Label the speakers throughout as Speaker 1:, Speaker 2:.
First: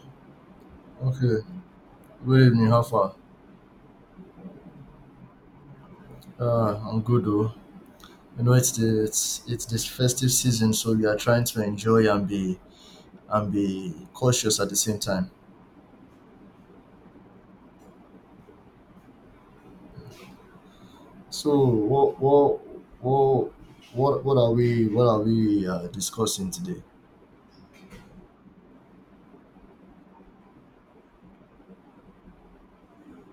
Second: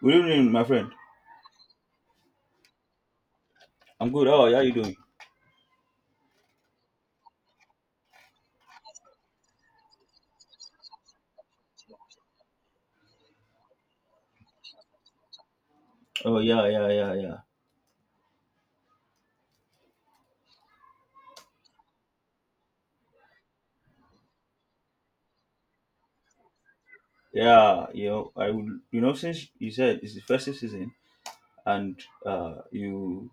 Speaker 1: Good evening, my friend.
Speaker 2: Okay, good evening. How far?
Speaker 1: I'm good. Oh, yeah, you doing?
Speaker 2: I'm good though. It's this festive season, so we are trying to enjoy and be cautious at the same time.
Speaker 1: Oh yeah, yeah, yeah, yeah,
Speaker 2: So, what what are we discussing today?
Speaker 1: yeah. You know, I would. You know, since you said it's the festive season, and you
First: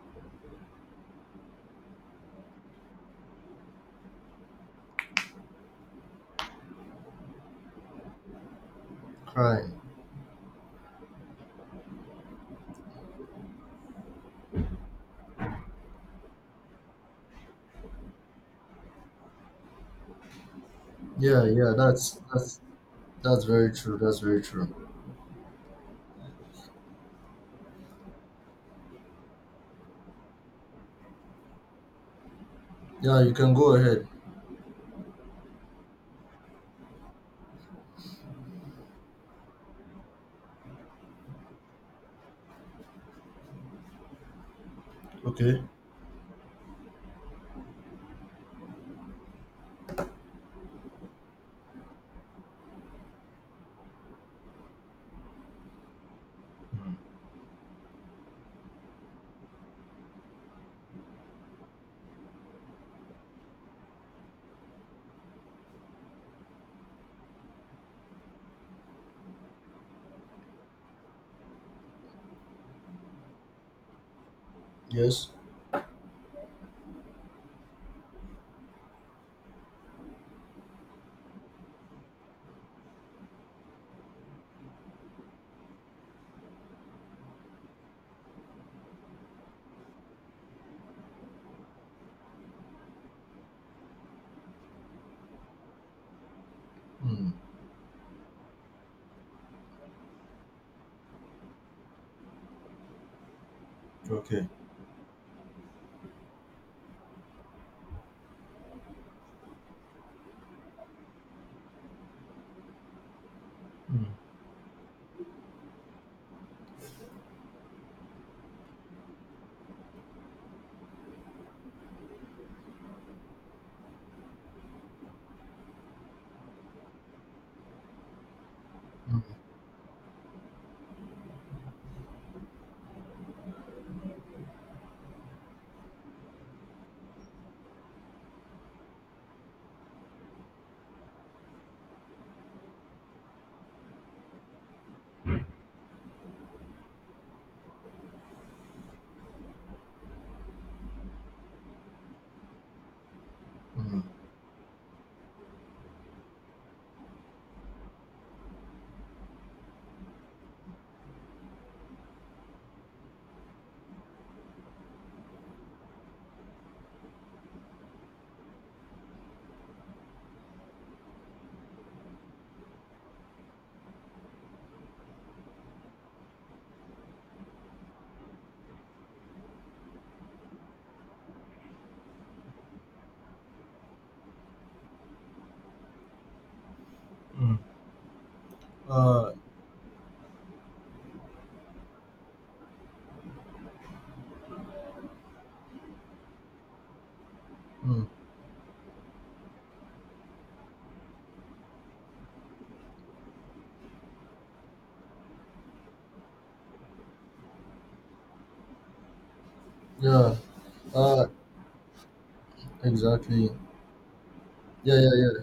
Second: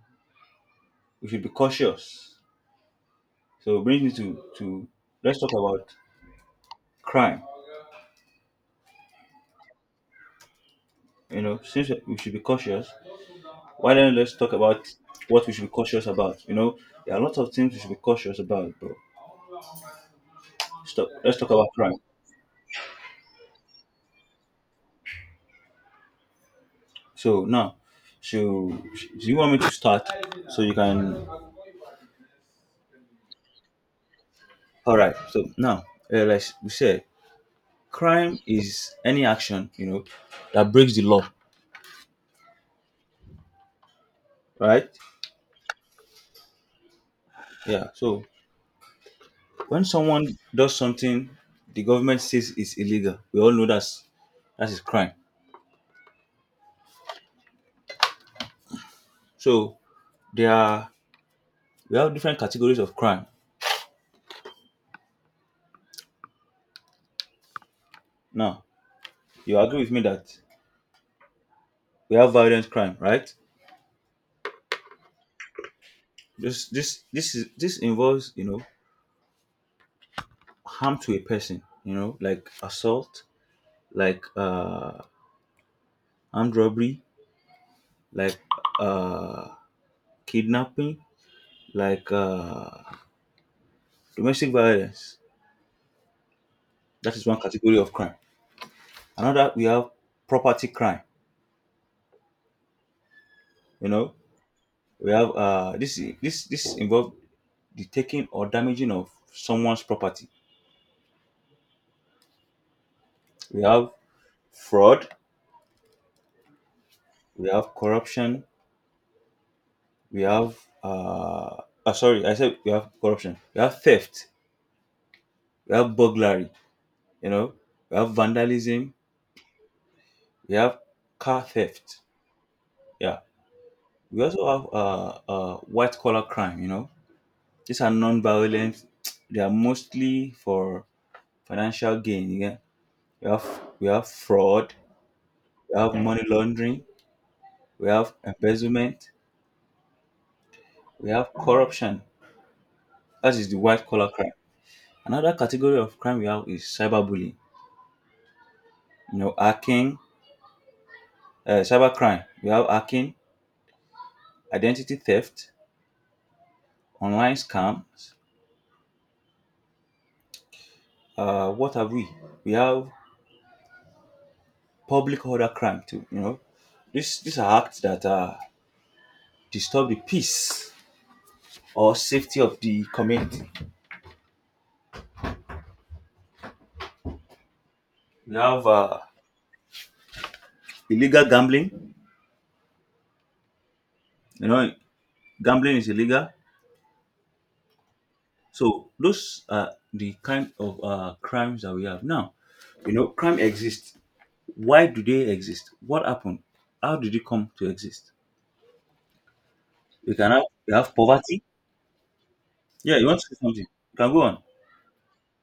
Speaker 1: we should be cautious. So it brings me to let's talk about crime.
Speaker 2: Crime.
Speaker 1: You know, since we should be cautious, why don't let's talk about what we should be cautious about? You know, there are lots of things we should be cautious about, bro. Stop. Let's
Speaker 2: Yeah,
Speaker 1: talk about
Speaker 2: yeah.
Speaker 1: crime.
Speaker 2: That's very true. That's very true.
Speaker 1: So now, so do you want me to start so you can
Speaker 2: Yeah, you can go ahead.
Speaker 1: All right. So now, like we said, crime is any action that breaks the law, right?
Speaker 2: Okay.
Speaker 1: Yeah. So when someone does something the government says is illegal, we all know that is crime.
Speaker 2: Mm.
Speaker 1: So there are we have different categories of crime. Now you agree with me that we have violent crime, right?
Speaker 2: Yes.
Speaker 1: This involves harm to a person, you know, like assault, like armed robbery, like uh kidnapping, like domestic violence. That is
Speaker 2: Mm.
Speaker 1: one category of crime. Another we have property crime. You know,
Speaker 2: Okay.
Speaker 1: we have this involve the taking or damaging of someone's property. We have
Speaker 2: Mm.
Speaker 1: fraud. We have corruption. We have uh, sorry, I said we have corruption. We have theft. We have burglary. You know, we have vandalism.
Speaker 2: Mm.
Speaker 1: We have car theft. Yeah, we also have white collar crime. You know, these are non-violent. They are mostly for financial gain. Yeah, we have fraud, we have money laundering, we have embezzlement, we have corruption. That is the white
Speaker 2: Mm.
Speaker 1: collar crime. Another category of crime we have is cyberbullying. You know, hacking, cybercrime. We have hacking, identity theft, online scams. What have we? We have public order crime too. You know, these are acts that disturb the peace or safety of the community.
Speaker 2: Mm.
Speaker 1: We have
Speaker 2: Uh.
Speaker 1: illegal gambling. You know, gambling is illegal.
Speaker 2: Mm.
Speaker 1: So those are the kind of crimes that we have now. You know, crime exists. Why do they exist? What happened? How did it come to exist? We can
Speaker 2: Yeah.
Speaker 1: have we have
Speaker 2: Uh.
Speaker 1: poverty. Yeah, you want to say
Speaker 2: Exactly.
Speaker 1: something? You can go on.
Speaker 2: Yeah, yeah, yeah.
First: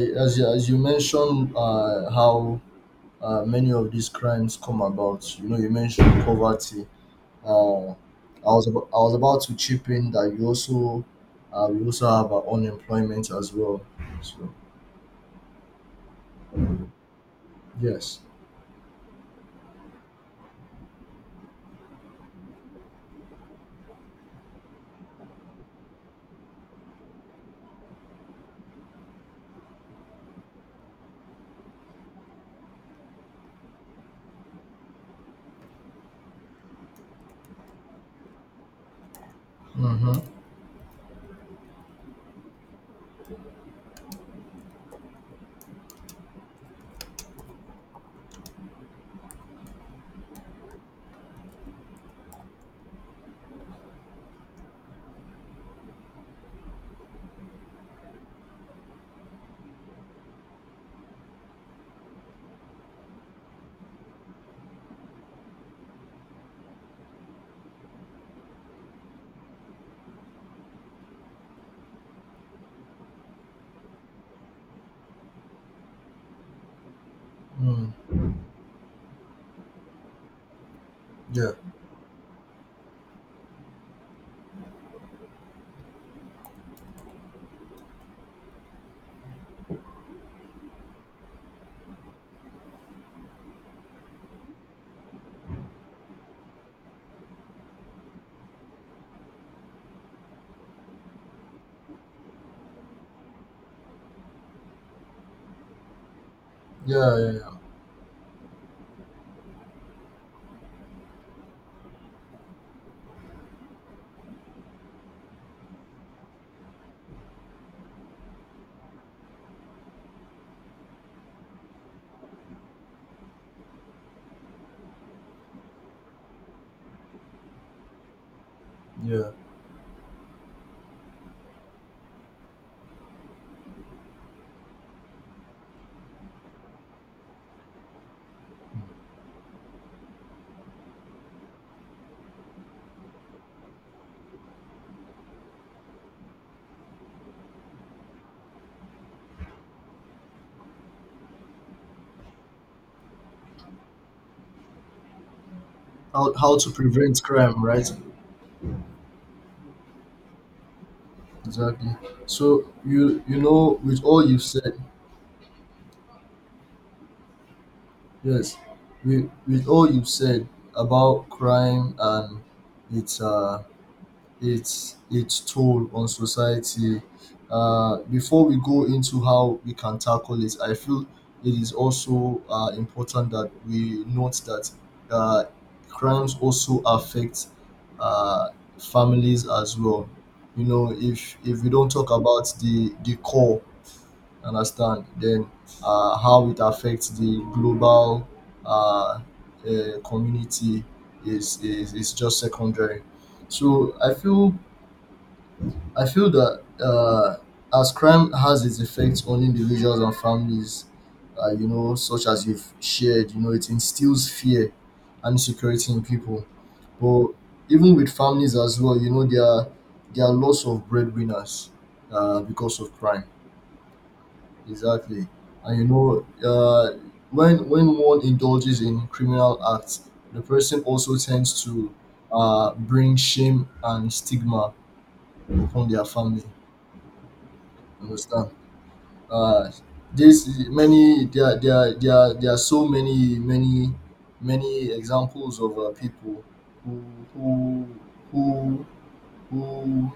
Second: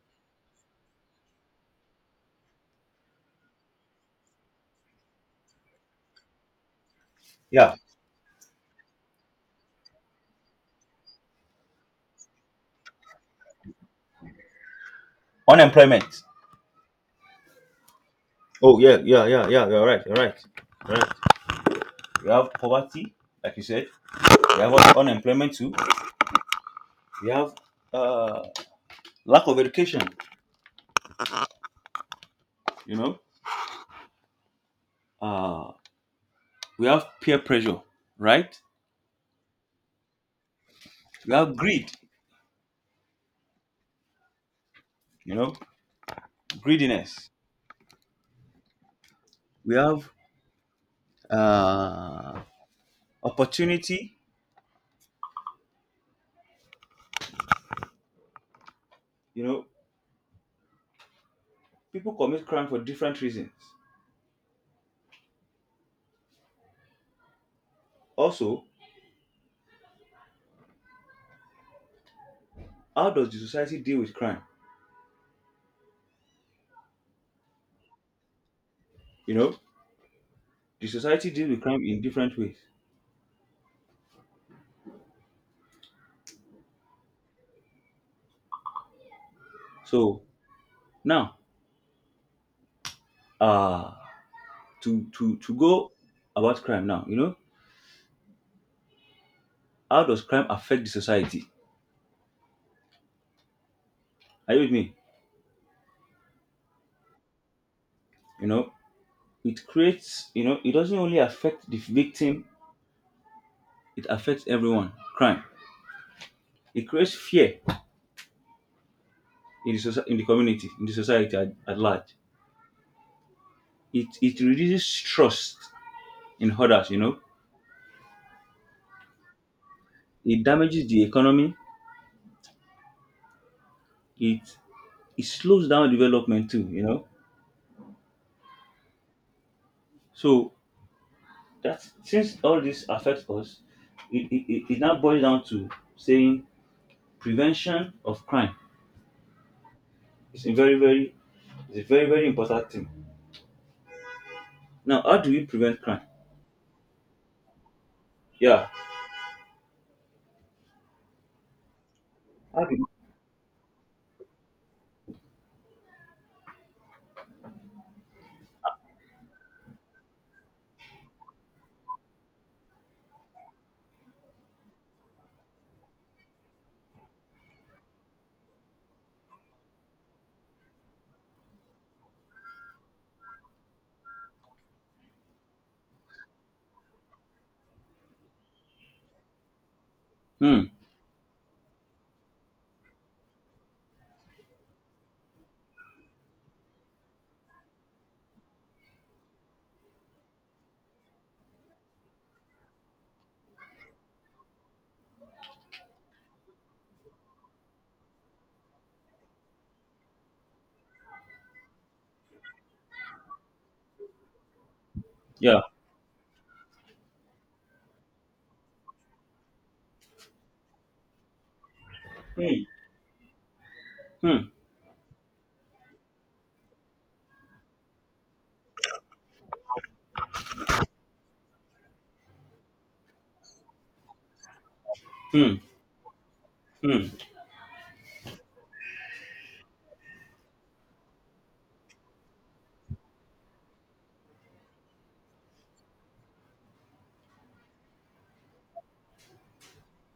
Speaker 2: Yeah, as you mentioned, how many of these crimes come about. You mentioned poverty.
Speaker 1: Yeah,
Speaker 2: Uh, I was about to chip in that you also we also have unemployment as well. So
Speaker 1: unemployment.
Speaker 2: yes.
Speaker 1: Oh yeah, yeah, yeah, yeah. You're right. You're right. You're right. We have poverty, like you said. We have unemployment too. We have uh, lack of education. You know, uh we have peer pressure, right?
Speaker 2: Mm-hmm.
Speaker 1: We have greed, you know, greediness. We have uh opportunity. You know, people commit crime for different reasons. Also, how does the society deal with crime?
Speaker 2: Mm.
Speaker 1: You know, the society
Speaker 2: Yeah.
Speaker 1: deals with crime in different ways. So now, uh to go about crime now, you know, how does crime affect the society? Are you with me?
Speaker 2: Yeah. Yeah.
Speaker 1: You know, it creates, you know, it doesn't only affect the victim. It affects everyone. Crime. It creates fear in the, in the community, in the society at large. It reduces trust in others, you know.
Speaker 2: Yeah.
Speaker 1: It damages the economy. It, it slows down development too, you know.
Speaker 2: Yeah.
Speaker 1: So that since all this affects us, it now boils down to saying prevention of crime is a very, very it's a very, very important thing. Now, how do we prevent crime?
Speaker 2: How to prevent crime, right?
Speaker 1: Yeah.
Speaker 2: Exactly. So
Speaker 1: How do- we-
Speaker 2: you you know, with all you've said, yes, with all you've said about crime and its its toll on society, before we go into how we can tackle it, I feel it is also important that we note that uh, crimes also affect uh, families as well.
Speaker 1: Hmm.
Speaker 2: If we don't talk about the core understand, then how it affects the global uh, community is just secondary. So I feel that as crime has its effects on individuals and families, such as you've shared, it instills fear and
Speaker 1: Yeah.
Speaker 2: insecurity in people, but even with families as well, there are lots of breadwinners
Speaker 1: Hmm.
Speaker 2: because of crime.
Speaker 1: Hmm.
Speaker 2: Exactly. And when one indulges in criminal acts, the person also tends to bring shame and stigma
Speaker 1: Hmm.
Speaker 2: upon their family.
Speaker 1: Hmm.
Speaker 2: Understand? Uh, this many there there there there are so many many many examples of people who who who who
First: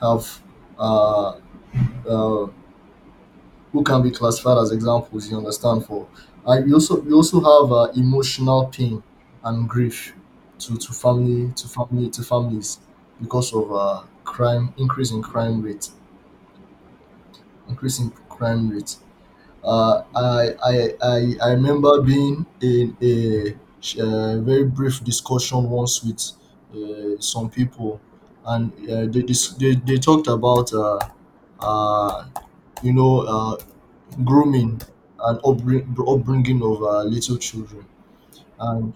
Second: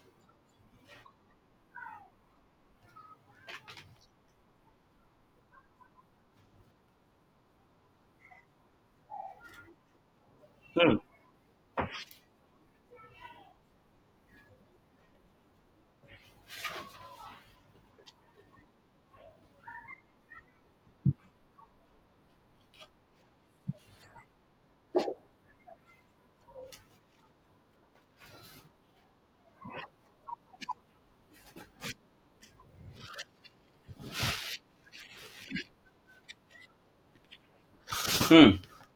Speaker 2: have uh, uh, who can be classified as examples, you understand, for and you also have emotional pain and grief to to
Speaker 1: Hmm.
Speaker 2: family to family to families because of crime, increase in crime rate. I remember being in a very brief discussion once with some people, and they, dis- they talked about uh, you know uh, grooming and upbringing of little children.
Speaker 1: Hmm.
Speaker 2: And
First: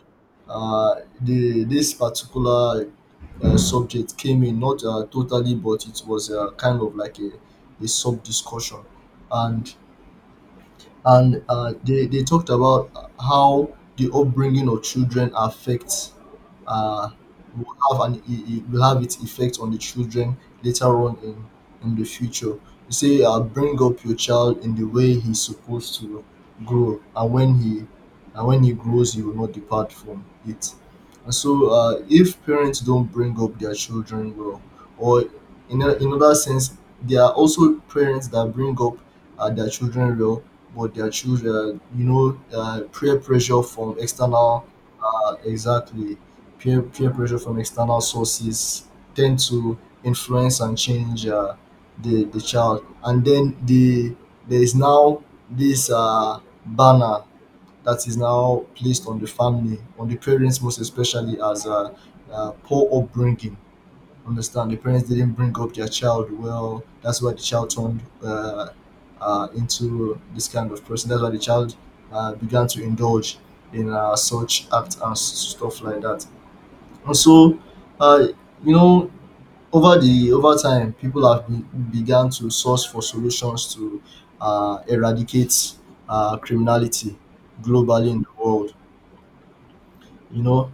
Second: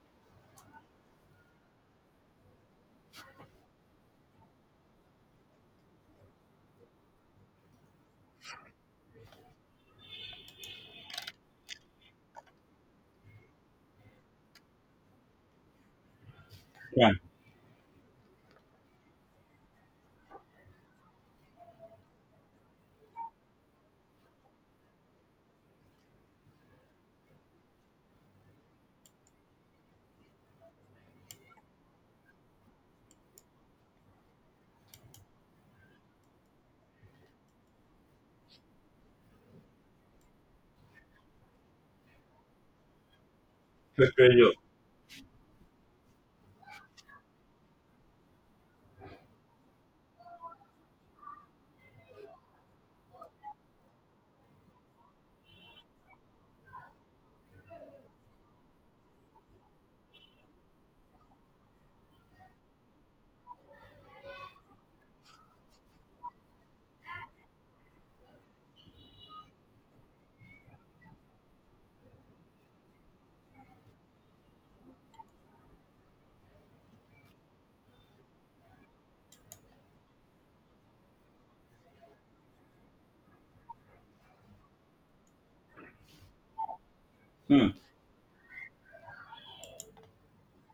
Speaker 2: uh, the, this particular subject came in, not totally, but it was kind of like a sub discussion. And and they talked about how the upbringing of children affects, uh,
Speaker 1: Yeah.
Speaker 2: will have an it I- will have its effect on the children later on in the future. You say, bring up your child in the way he's supposed to grow, and when he grows, he will not depart from it. And so, if parents don't bring up their children well, or in another sense, there are also parents that bring up their children well, but their children, peer pressure from
Speaker 1: That's very
Speaker 2: external, exactly, peer pressure from external sources tend to influence and change the child. And then there is now this banner that is now placed on the family, on the parents most especially, as poor upbringing. Understand, the parents didn't bring up their child well. That's why the child turned into this kind of person. That's why the child began to indulge in such acts and stuff like that. And so, uh, you know, over the over time, people began to source for solutions to eradicate criminality
Speaker 1: Hmm.
Speaker 2: globally in the world. You know,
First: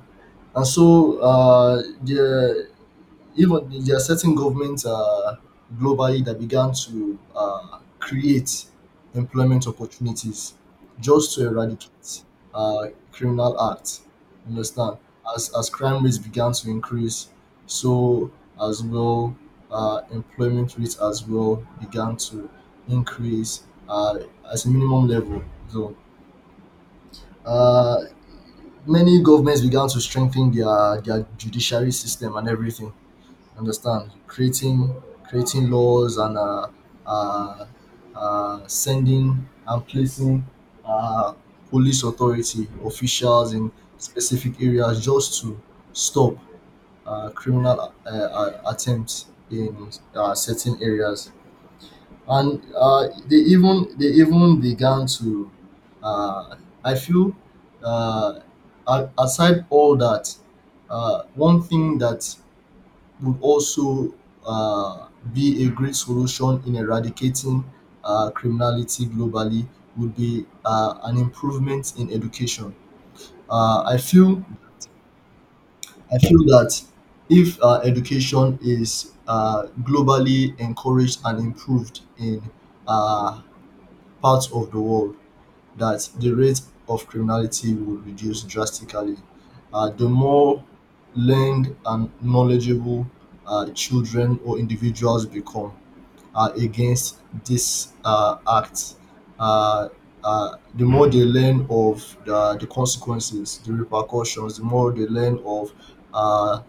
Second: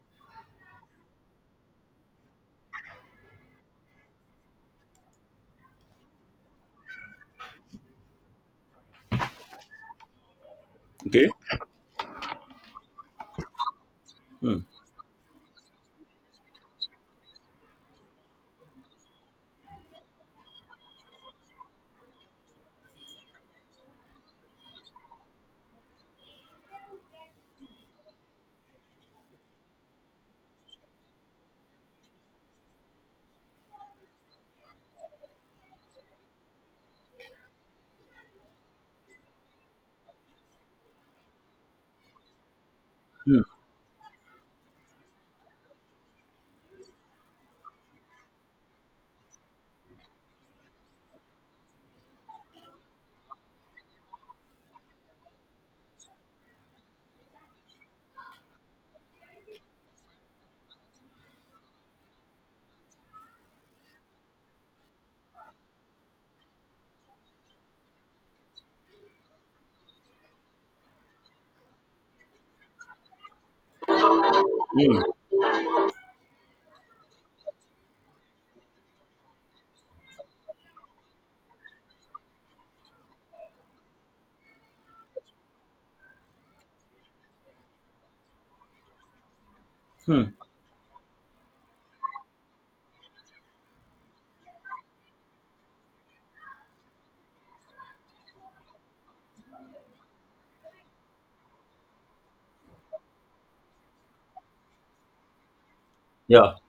Speaker 2: and so the even there are certain governments globally that began to create employment opportunities
Speaker 1: Okay.
Speaker 2: just to eradicate criminal acts.
Speaker 1: Hmm.
Speaker 2: Understand? As crime rates began to increase, so as well employment rates as well began to increase uh, as a minimum level. So uh, many governments began to strengthen their judiciary system and everything, understand, creating laws and uh, sending and placing uh, police authority
Speaker 1: Hmm.
Speaker 2: officials in specific areas just to stop criminal attempts in certain areas, and they even began to, uh, I feel, uh, aside all that, one thing that would also be a great solution in eradicating criminality globally would be an improvement in education. Uh, I feel
Speaker 1: Hmm.
Speaker 2: I feel that if education is globally encouraged and improved in uh, parts of the world, that the rate of criminality will reduce drastically. The
Speaker 1: Hmm.
Speaker 2: more learned and knowledgeable children or individuals become against this act, uh, uh, the more they learn of the consequences, the repercussions, the more they learn of
Speaker 1: Yeah.
Speaker 2: uh,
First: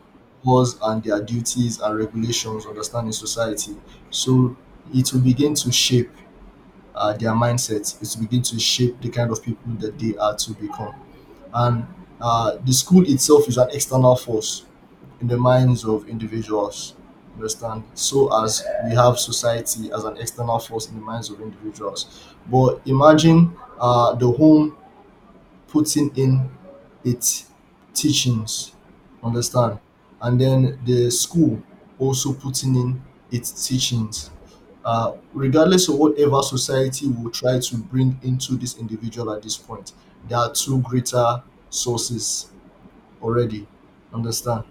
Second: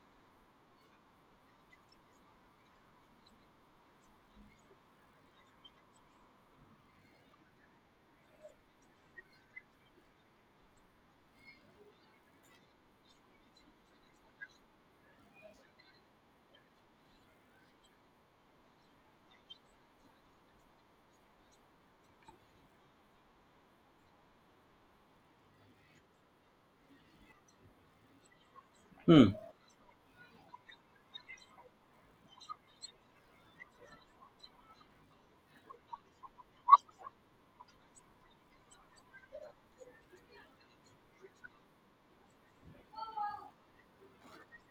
Speaker 2: laws and their duties and regulations, understanding society. So it will begin to shape their mindset, is begin to shape the kind of people that they are to become. And the school itself is an external force in the minds of individuals. Understand? So as we have society as an external force in the minds of individuals, but imagine the home putting in its teachings.
Speaker 1: Hmm.
Speaker 2: Understand? And then the school also putting in its teachings, regardless of whatever society will try to bring into this individual at this point, there are two greater sources already. Understand?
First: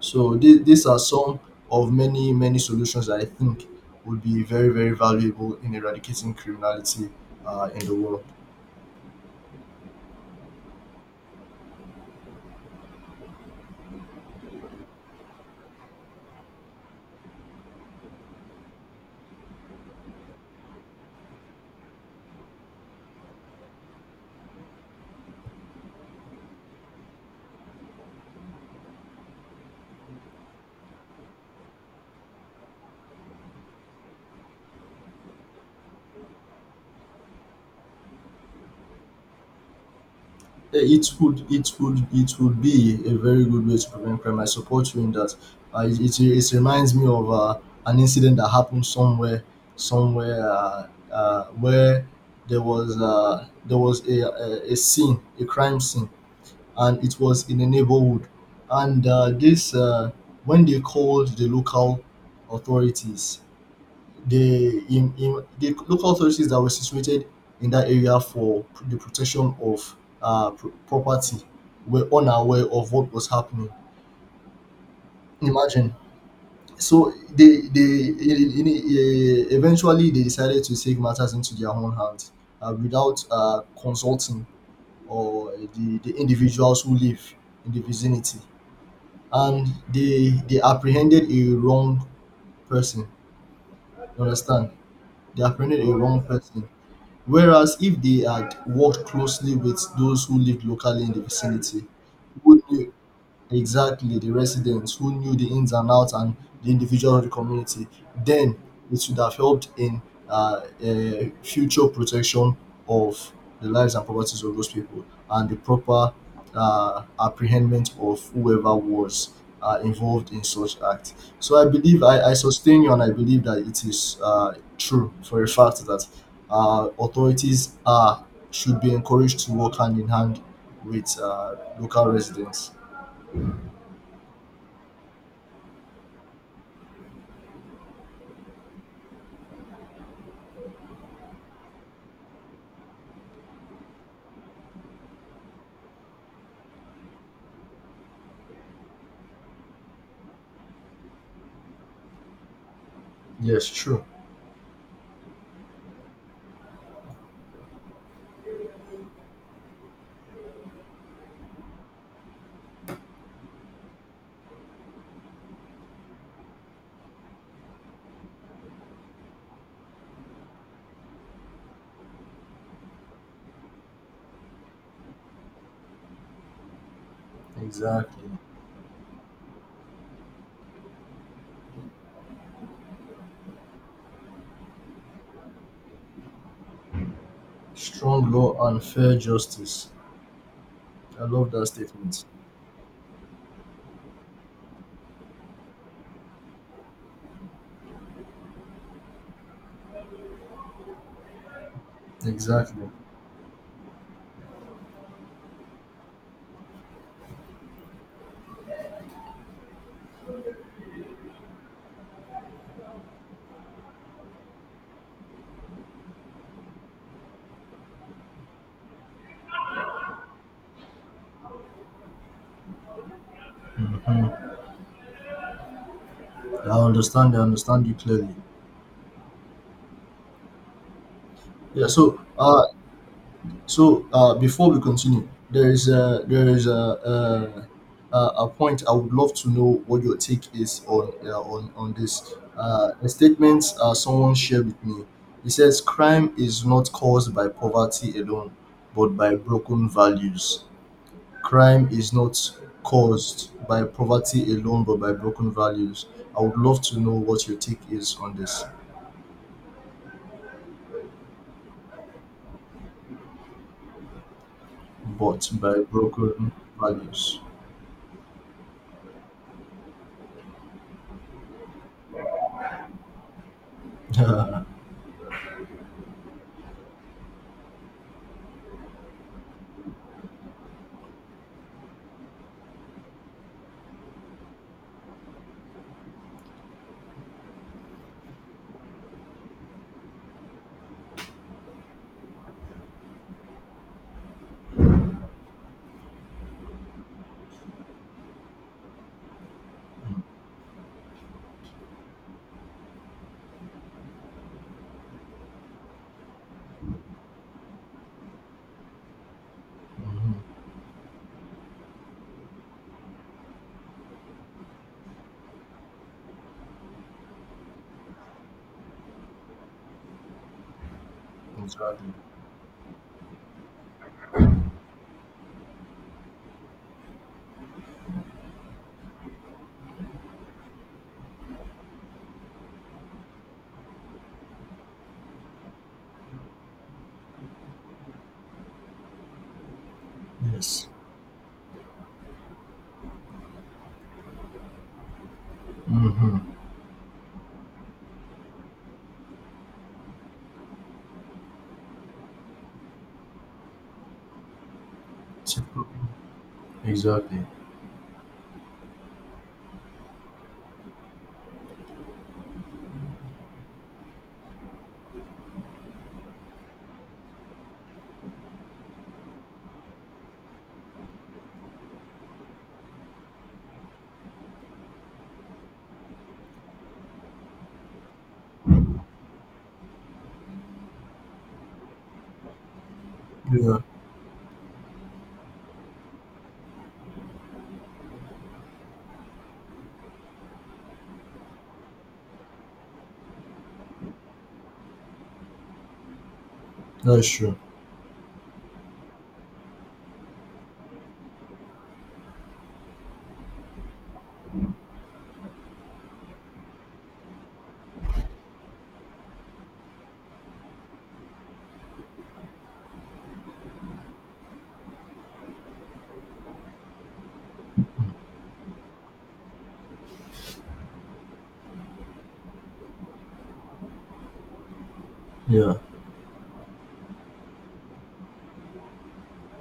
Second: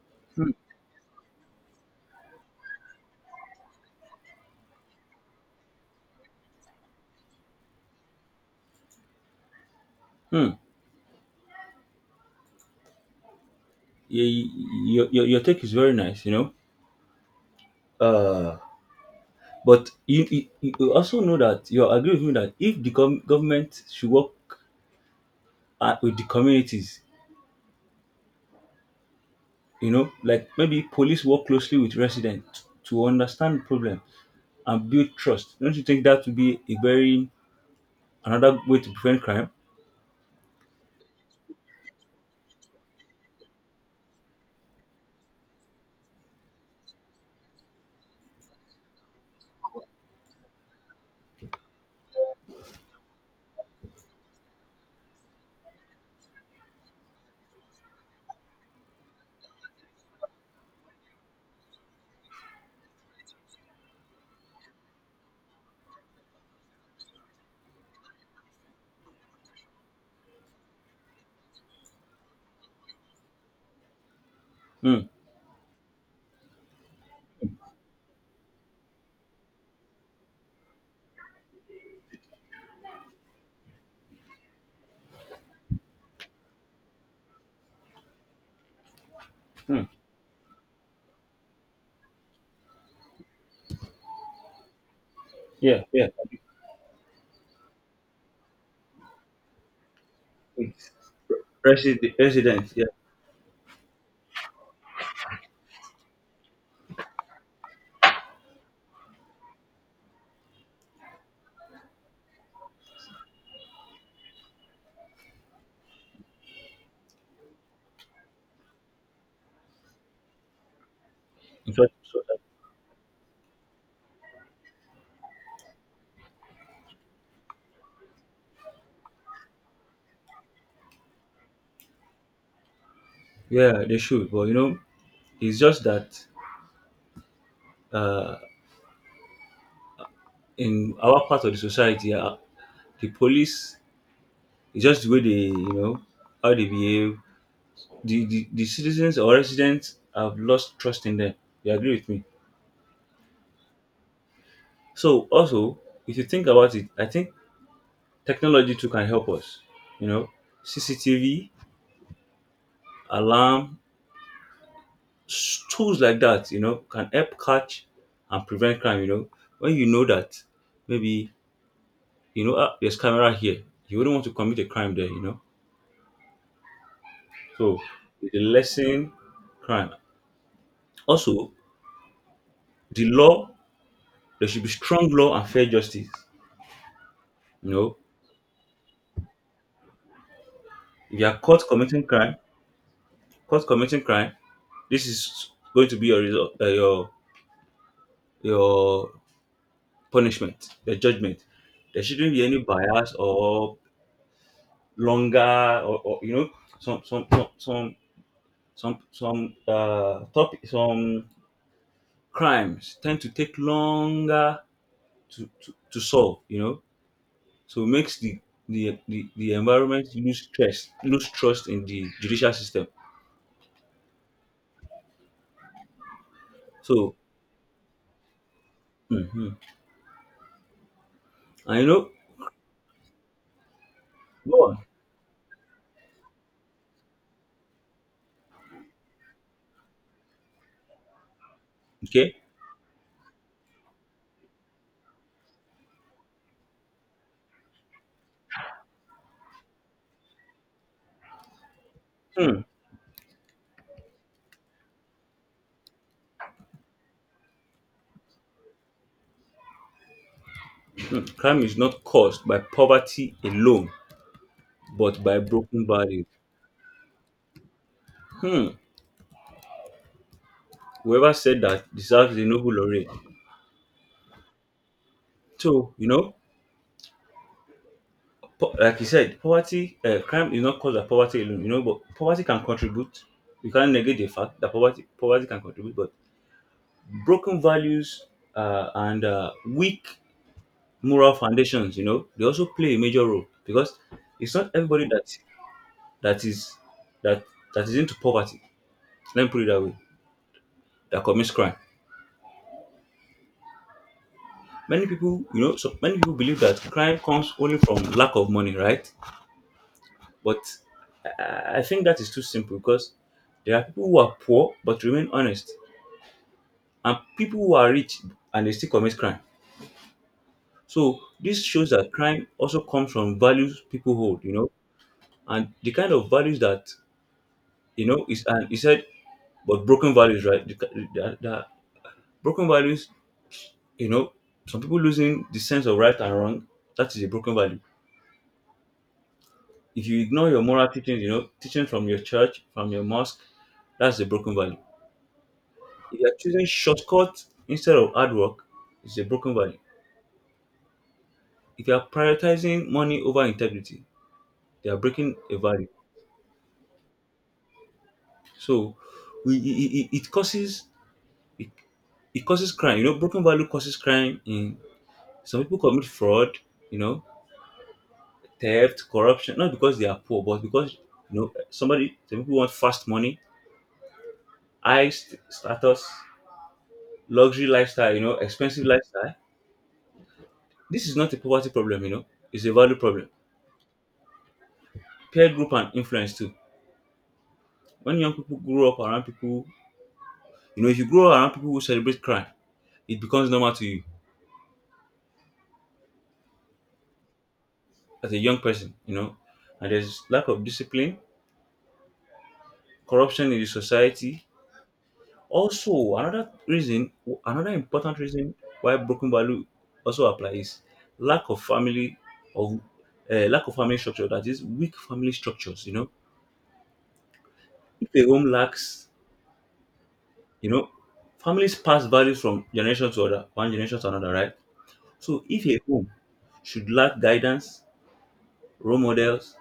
Speaker 2: So
Speaker 1: Hmm.
Speaker 2: these are some of many, many solutions that I think would be very, very valuable in eradicating criminality in the world.
Speaker 1: Hmm. Your take is very nice, you know. Uh, but you, you also know that you agree with me that if the government should work with the communities, you know, like maybe police work closely with residents to understand the problem and build trust. Don't you think that would be a very another way to prevent crime?
Speaker 2: It would be a very good way to prevent crime. I support you in that. It reminds me of an incident that happened somewhere, where there was a scene a crime scene, and it was in a neighborhood, and this when they called the local authorities, the in the local authorities that were situated in that area for the protection of property were unaware of what was happening.
Speaker 1: Hmm.
Speaker 2: Imagine. So they in- eventually they decided to take matters into their own hands without consulting or the individuals who live in the vicinity, and
Speaker 1: Hmm.
Speaker 2: they apprehended a wrong person. You understand? They
Speaker 1: Yeah.
Speaker 2: apprehended a
Speaker 1: Yeah.
Speaker 2: wrong person. Whereas if they had worked closely with those who lived locally in the vicinity,
Speaker 1: President,
Speaker 2: would.
Speaker 1: president, yeah,
Speaker 2: Exactly, the residents who knew the ins and outs and the individual of the community. Then it would have helped in future protection of the lives and properties of those people and the proper apprehendment of whoever was involved in such act. So I
Speaker 1: in fact,
Speaker 2: believe I,
Speaker 1: so-
Speaker 2: I sustain you, and I believe that it is true for a fact that authorities are should be encouraged to work hand in hand with local residents.
Speaker 1: yeah, they should. But you know, it's just that uh, in our part of the society, the police it's just the way they, you know, how they behave. The, the citizens or residents have lost trust in them. You agree with me?
Speaker 2: Yes, true.
Speaker 1: So also, if you think about it, I think technology too can help us. You know, CCTV, alarm, s- tools like that, you know, can help catch and prevent crime. You know, when you know that maybe you know ah, there's camera here, you wouldn't want to commit a crime there. You know, so
Speaker 2: Exactly.
Speaker 1: it's lessen crime. Also, the law there should be strong law and fair justice. You know,
Speaker 2: Strong law and fair justice.
Speaker 1: if
Speaker 2: I
Speaker 1: you are
Speaker 2: love that statement.
Speaker 1: caught committing crime, this is going to be your result, your punishment, your judgment. There shouldn't be any
Speaker 2: Exactly.
Speaker 1: bias or longer or, you know, some some some some some crimes tend to take longer to, to solve, you know, so it makes the, the environment lose trust, lose trust in the judicial system.
Speaker 2: Mhm. I
Speaker 1: So
Speaker 2: understand. I understand you clearly.
Speaker 1: mhm. And
Speaker 2: Yeah.
Speaker 1: you know
Speaker 2: So,
Speaker 1: go
Speaker 2: before
Speaker 1: on
Speaker 2: we continue, there is a a point I would love to know what your take is on, on this.
Speaker 1: okay.
Speaker 2: A statement someone shared with me. He says crime is not caused by poverty alone, but by broken values. Crime is not
Speaker 1: Mm,
Speaker 2: caused by poverty alone but by broken values. I would love to know what your take is on this,
Speaker 1: mm. Crime is not caused by poverty alone but by
Speaker 2: but by
Speaker 1: broken values.
Speaker 2: broken values.
Speaker 1: Hmm. Whoever said that deserves a Nobel laureate. So you know, like you said, poverty, crime is not caused by poverty alone, you know, but poverty can contribute. You can't negate the fact that poverty can contribute, but broken values and weak moral foundations, you know, they also play a major role because it's not everybody that is that that is into poverty. Let me put it that way. That commits crime. Many people, you know, so many people believe that crime comes only from lack of money, right? But I think that is too simple because there are people who are poor but remain honest, and people who are rich and they still commit crime. So this shows
Speaker 2: Exactly.
Speaker 1: that crime also comes from values people hold, you know, and the kind of values that you know is, and he said, but broken values, right? The, the broken values, you know, some people losing the sense of right and wrong. That is a broken value. If you ignore your
Speaker 2: Yes.
Speaker 1: moral teachings, you know, teaching from your church, from your mosque, that's a broken value. If you are
Speaker 2: Mm-hmm.
Speaker 1: choosing shortcut instead of hard work, it's a broken value. If you are prioritizing money over integrity, they are breaking a value.
Speaker 2: Exactly.
Speaker 1: So we, it causes it, it causes crime. You know, broken value causes crime. In some people commit fraud. You know, theft, corruption. Not because they are poor, but because you know somebody. Some people want fast money, high status, luxury lifestyle. You know, expensive lifestyle. This is not a poverty problem. You know, it's a value problem.
Speaker 2: Yeah,
Speaker 1: Peer group and influence too. When young people grow up around people, you know, if you grow around people who celebrate crime, it becomes normal to you
Speaker 2: that's true.
Speaker 1: as a young person, you know. And there's lack of discipline, corruption in the society. Also, another reason, another important reason why broken value also applies lack of family of lack of family structure. That is weak family structures. You know, if a home lacks, you know, families pass values from generation to other, one generation to another, right? So if
Speaker 2: Yeah.
Speaker 1: a home should lack guidance, role models,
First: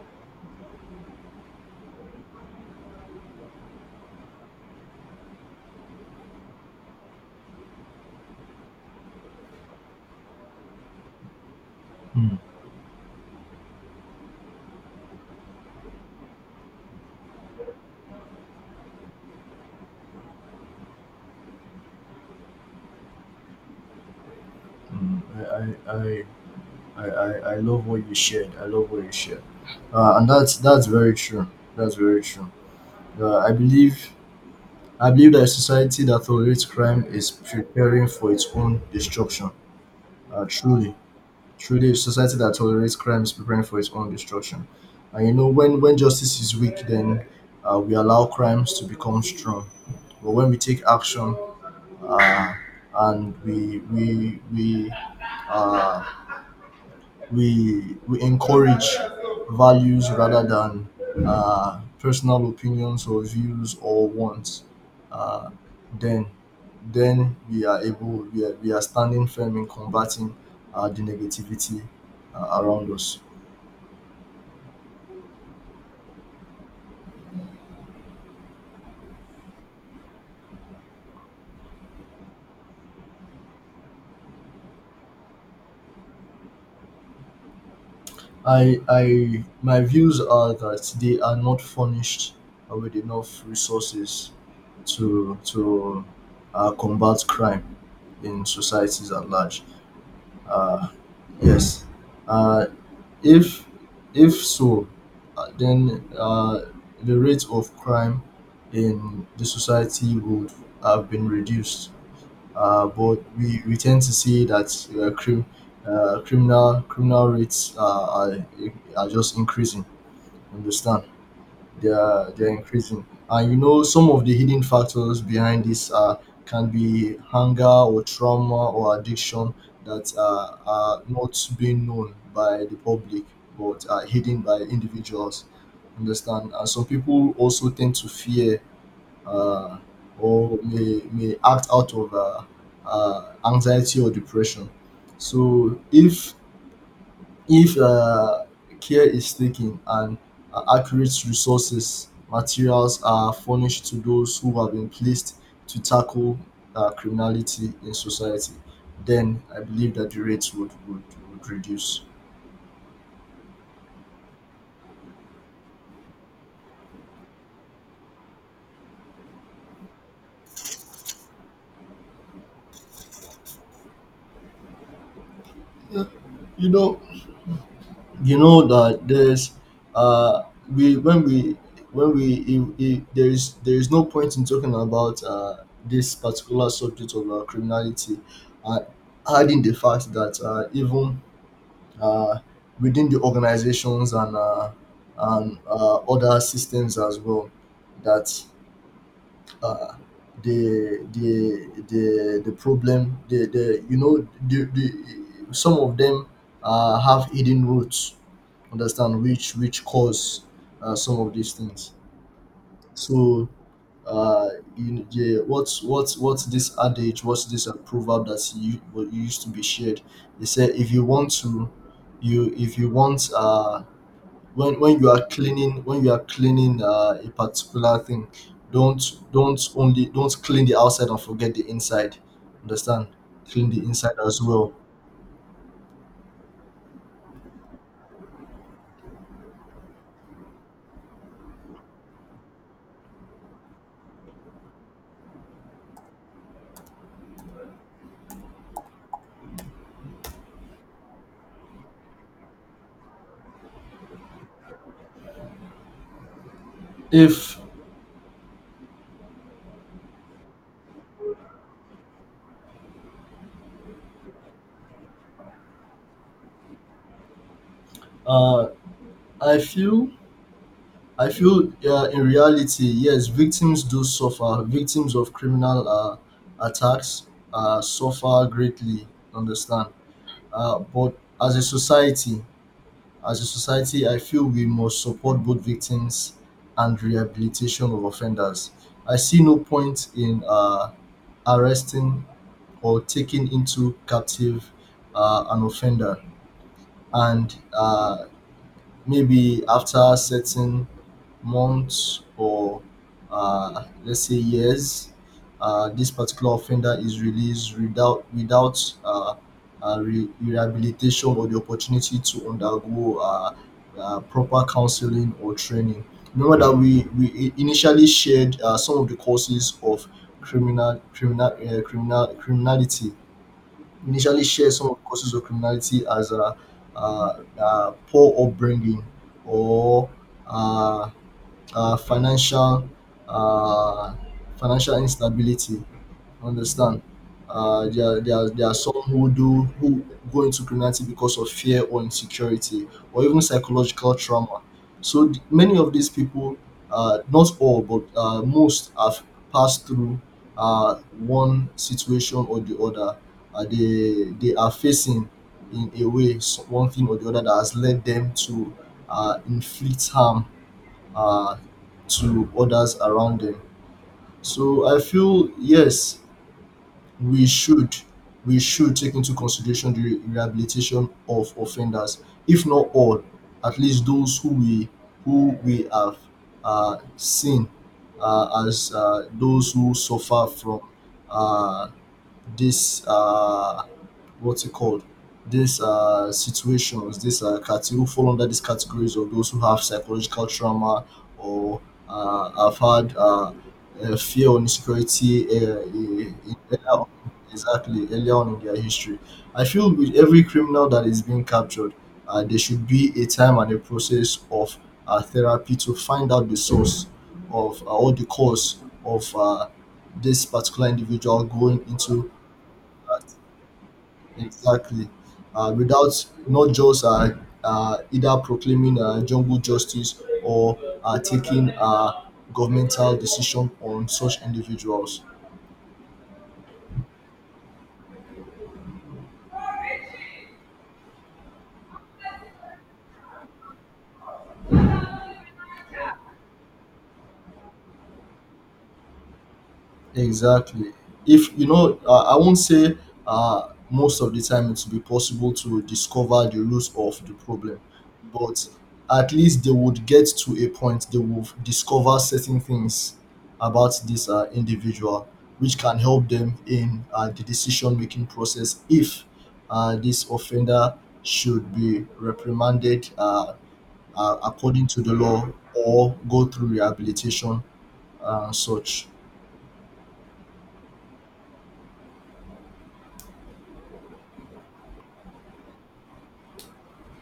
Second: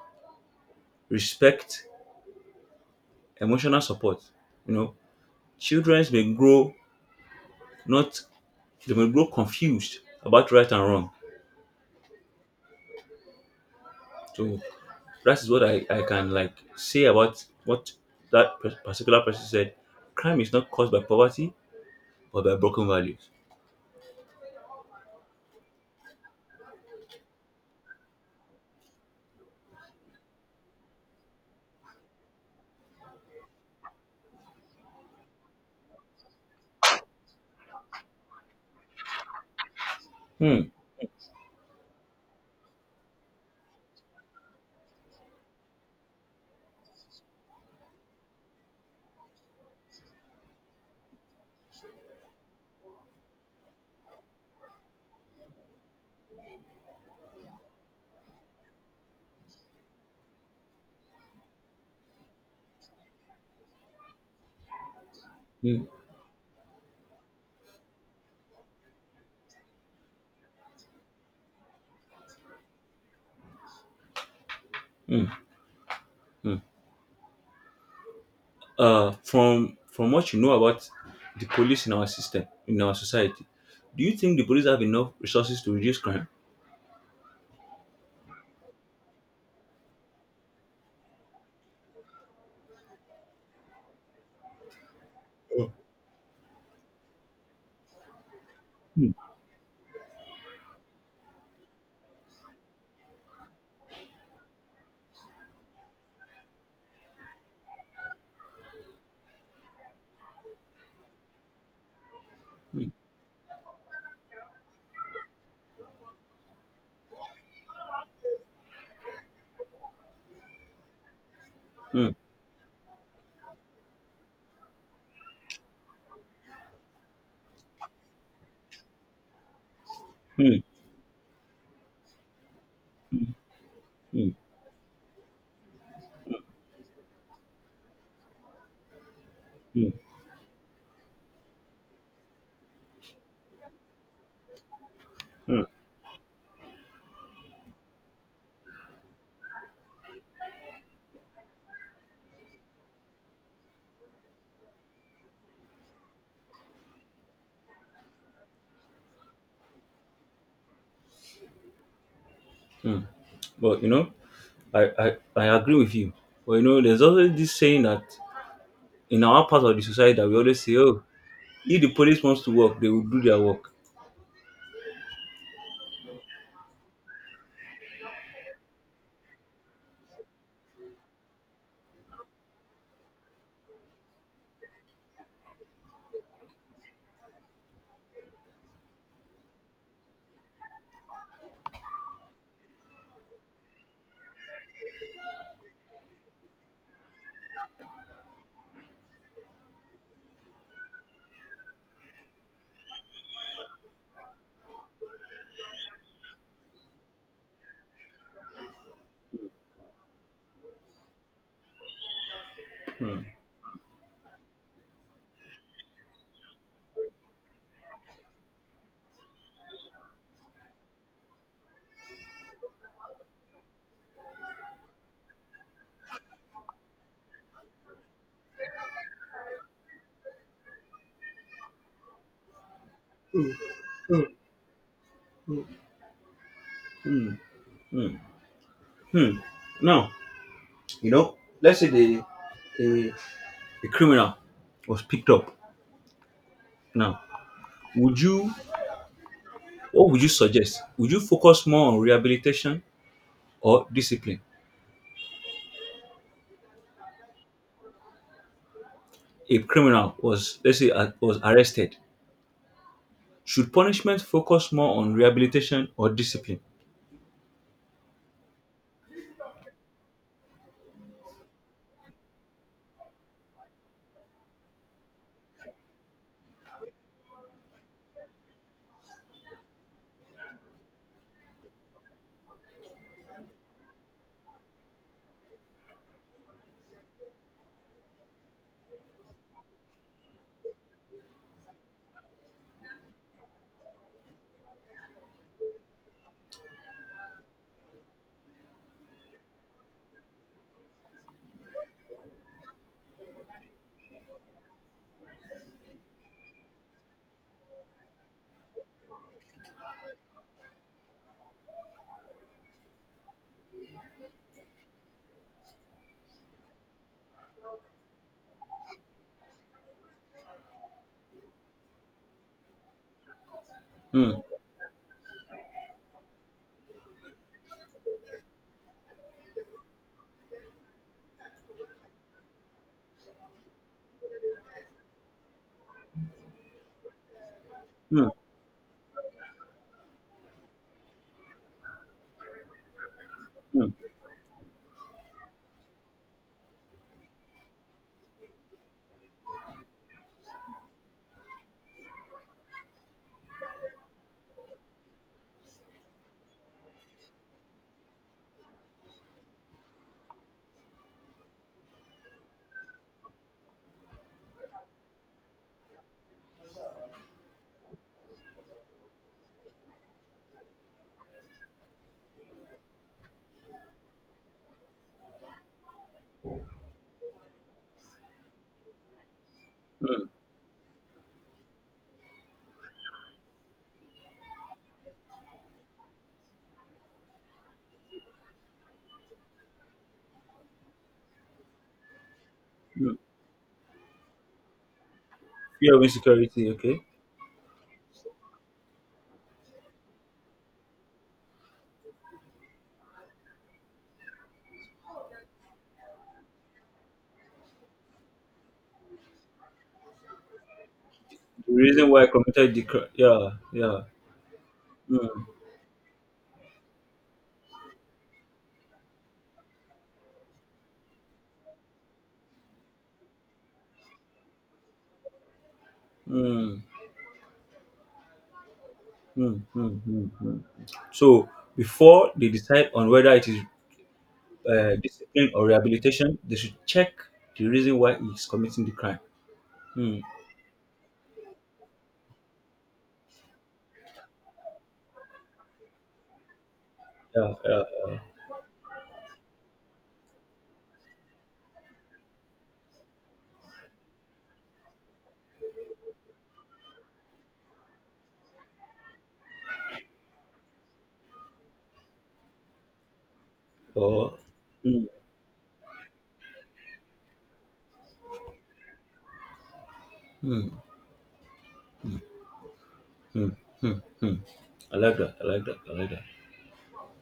Speaker 1: respect, emotional support. You know, children may grow not they may grow confused about right and wrong.
Speaker 2: Mm.
Speaker 1: So that is what I can like say about what that particular person said. Crime is not caused by poverty or by broken values.
Speaker 2: I, I, I, I love what you shared. I love what you shared. And that's very true. That's very true. Uh, I believe I believe that a society that tolerates crime is preparing for its own destruction.
Speaker 1: Hmm.
Speaker 2: Truly, truly, a society that tolerates crime is preparing for its own destruction. And when justice is weak, then we allow crimes to become strong. But when we take action, uh, and uh, we encourage values rather than personal opinions or views or wants, uh,
Speaker 1: Hmm.
Speaker 2: then then we are able we are standing firm in combating the negativity around us.
Speaker 1: Hmm. Hmm. From what you know about the police in our system in our society, do you think the police have enough resources to reduce crime?
Speaker 2: I i my views are that they are not furnished with enough resources to
Speaker 1: Hmm.
Speaker 2: combat crime in societies
Speaker 1: Hmm.
Speaker 2: at large. uh, yes. uh, if so, then the rate of crime in the society would have been reduced, but we tend to see that uh, crim, criminal rates are just increasing. Understand? They
Speaker 1: Hmm.
Speaker 2: are they are increasing, and some of the hidden factors behind this can be hunger or trauma or addiction that
Speaker 1: Hmm.
Speaker 2: are not being known by the public, but are
Speaker 1: Hmm.
Speaker 2: hidden by individuals. Understand? And some people also tend to fear uh,
Speaker 1: Hmm.
Speaker 2: or may act out of anxiety or depression.
Speaker 1: Mm,
Speaker 2: So if care is taken and accurate resources materials are furnished to those who have been placed to tackle criminality in society, then I believe that the rates would reduce.
Speaker 1: mm. But you know, I agree with you. But you know, there's always this saying that in our part of the society that we always say, oh, if the police wants to work, they will do their work.
Speaker 2: Yeah. You know, you know that there's uh we when we when we if there is no point in talking about this particular subject of criminality, uh, adding the fact that even uh within the organizations and other systems as well, that uh the problem, the you know the some of them have hidden roots, understand, which cause some of these things. So uh, yeah, what's this adage? What's this proverb that you what used to be shared? They said if you want to, you if you want when you are cleaning when you are cleaning a particular thing, don't don't clean the outside and forget the inside. Understand? Clean the inside as well.
Speaker 1: Hmm. Hmm. Hmm. Now, you know, let's say a, a criminal was picked up. Now, would you what would you suggest? Would you focus more on rehabilitation or discipline?
Speaker 2: If
Speaker 1: A criminal was let's say was arrested. Should punishment focus more on rehabilitation or discipline?
Speaker 2: uh, I feel, in reality, yes, victims do suffer. Victims of criminal attacks suffer greatly, understand? But as a society, I feel we must support both victims and rehabilitation of offenders. I see no point in arresting or taking into captive an offender and maybe after certain months or let's say years, this particular offender is released without rehabilitation or the opportunity to undergo proper counseling or training. Remember that we initially shared some of the causes of criminality. We
Speaker 1: Hmm.
Speaker 2: initially shared some of the causes of criminality as a poor upbringing or uh, financial, uh, financial instability. Understand?
Speaker 1: Hmm.
Speaker 2: There are some who do who go into criminality because of fear or insecurity or even
Speaker 1: Mm,
Speaker 2: psychological trauma. So many of these people, not all, but most have passed through one situation or the other. They are facing in a way one thing or the other that has led them to inflict harm uh, to others around them. So I feel yes, we should we should take into consideration the rehabilitation of offenders, if not all, at least those who we have seen as those who
Speaker 1: mm,
Speaker 2: suffer from uh, this what's it called, these situations this cate- who fall under these categories of those who have psychological trauma or uh have had
Speaker 1: mm.
Speaker 2: uh, uh fear or insecurity
Speaker 1: Fear of insecurity, okay?
Speaker 2: exactly earlier on in their history. I feel with every criminal that is being captured, there should be a time and a process of therapy to find out the source of or the cause of this particular individual
Speaker 1: The
Speaker 2: going
Speaker 1: reason why I
Speaker 2: into.
Speaker 1: committed the crime. Yeah, yeah.
Speaker 2: Exactly.
Speaker 1: Mm,
Speaker 2: Without not just either proclaiming jungle justice or taking governmental decision on such individuals.
Speaker 1: mm, mm, mm, mm, mm. So, before they decide on whether it is discipline or rehabilitation, they should check the reason why he's committing the crime. Mm,
Speaker 2: Exactly. If you know, I won't say most of the time it will be possible to discover the roots of the
Speaker 1: yeah,
Speaker 2: problem,
Speaker 1: yeah, yeah.
Speaker 2: but at least they would get to a point they will discover certain things about this individual, which can help them in the decision making process if this offender should be reprimanded
Speaker 1: Or,
Speaker 2: according to
Speaker 1: mm,
Speaker 2: the law or go through rehabilitation and such.
Speaker 1: mm, mm, mm, mm. I like that. I like that. I like that.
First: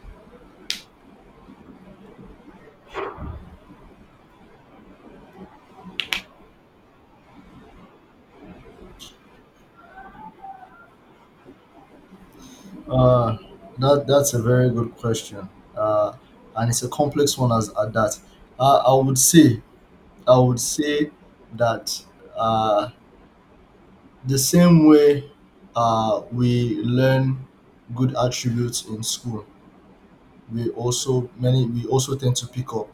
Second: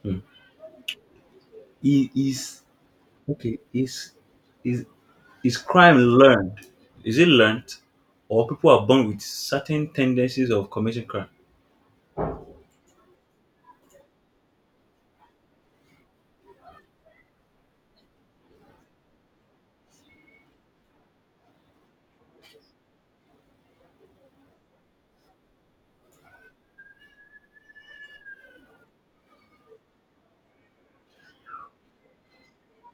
Speaker 1: Mm. He is Okay, is is crime learned? Is it learned, or people are born with certain tendencies of committing crime?
Speaker 2: Uh, that's a very good question, uh, and it's a complex one as at that. Uh, I would say I would say that uh, the same way we learn good attributes in school, we also tend to pick up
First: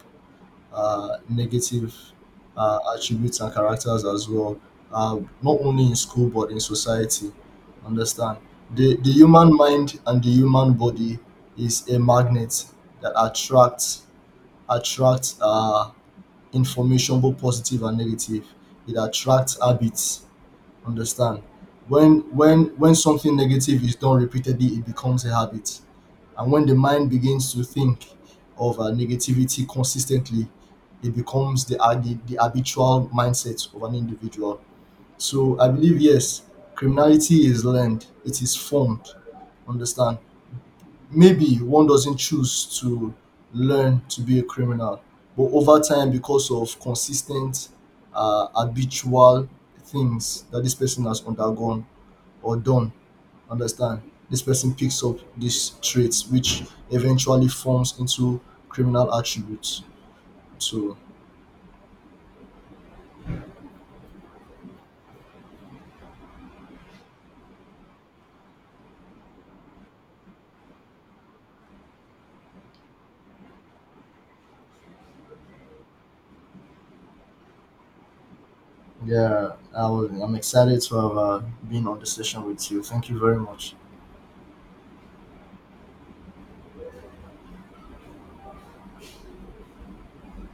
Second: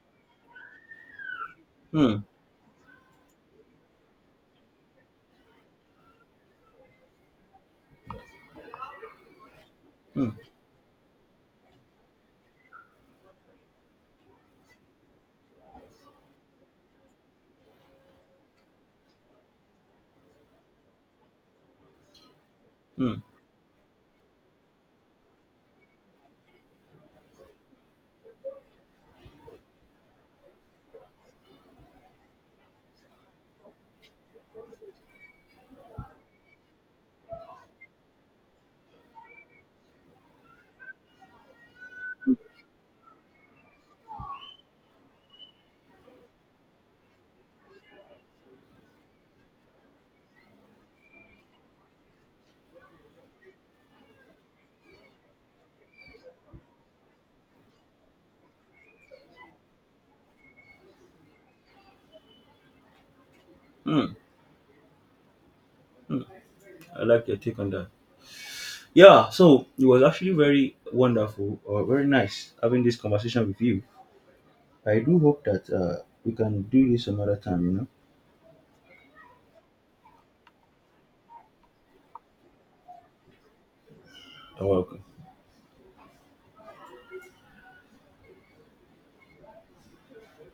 Speaker 2: negative
Speaker 1: Hmm.
Speaker 2: attributes and characters as well, not only in school but in society. Understand? The human mind and the
Speaker 1: Hmm.
Speaker 2: human body is a magnet that attracts information both positive and negative. It attracts habits, understand. When
Speaker 1: Hmm.
Speaker 2: something negative is done repeatedly it becomes a habit, and when the mind begins to think of negativity consistently it becomes the habitual mindset of an individual. So I believe yes, criminality is learned, it is formed, understand. Maybe one doesn't choose to learn to be a criminal, but over time, because of consistent, habitual things that this person has undergone or done, understand, this person picks up these traits, which eventually forms into criminal attributes. So,
Speaker 1: Hmm. Hmm. I like your take on that. Yeah. So it was actually very wonderful or very nice having this conversation with you. I do hope that we can do this another time. You know.
Speaker 2: yeah, I'm excited to have been on the session with you. Thank you very much.
Speaker 1: You're welcome.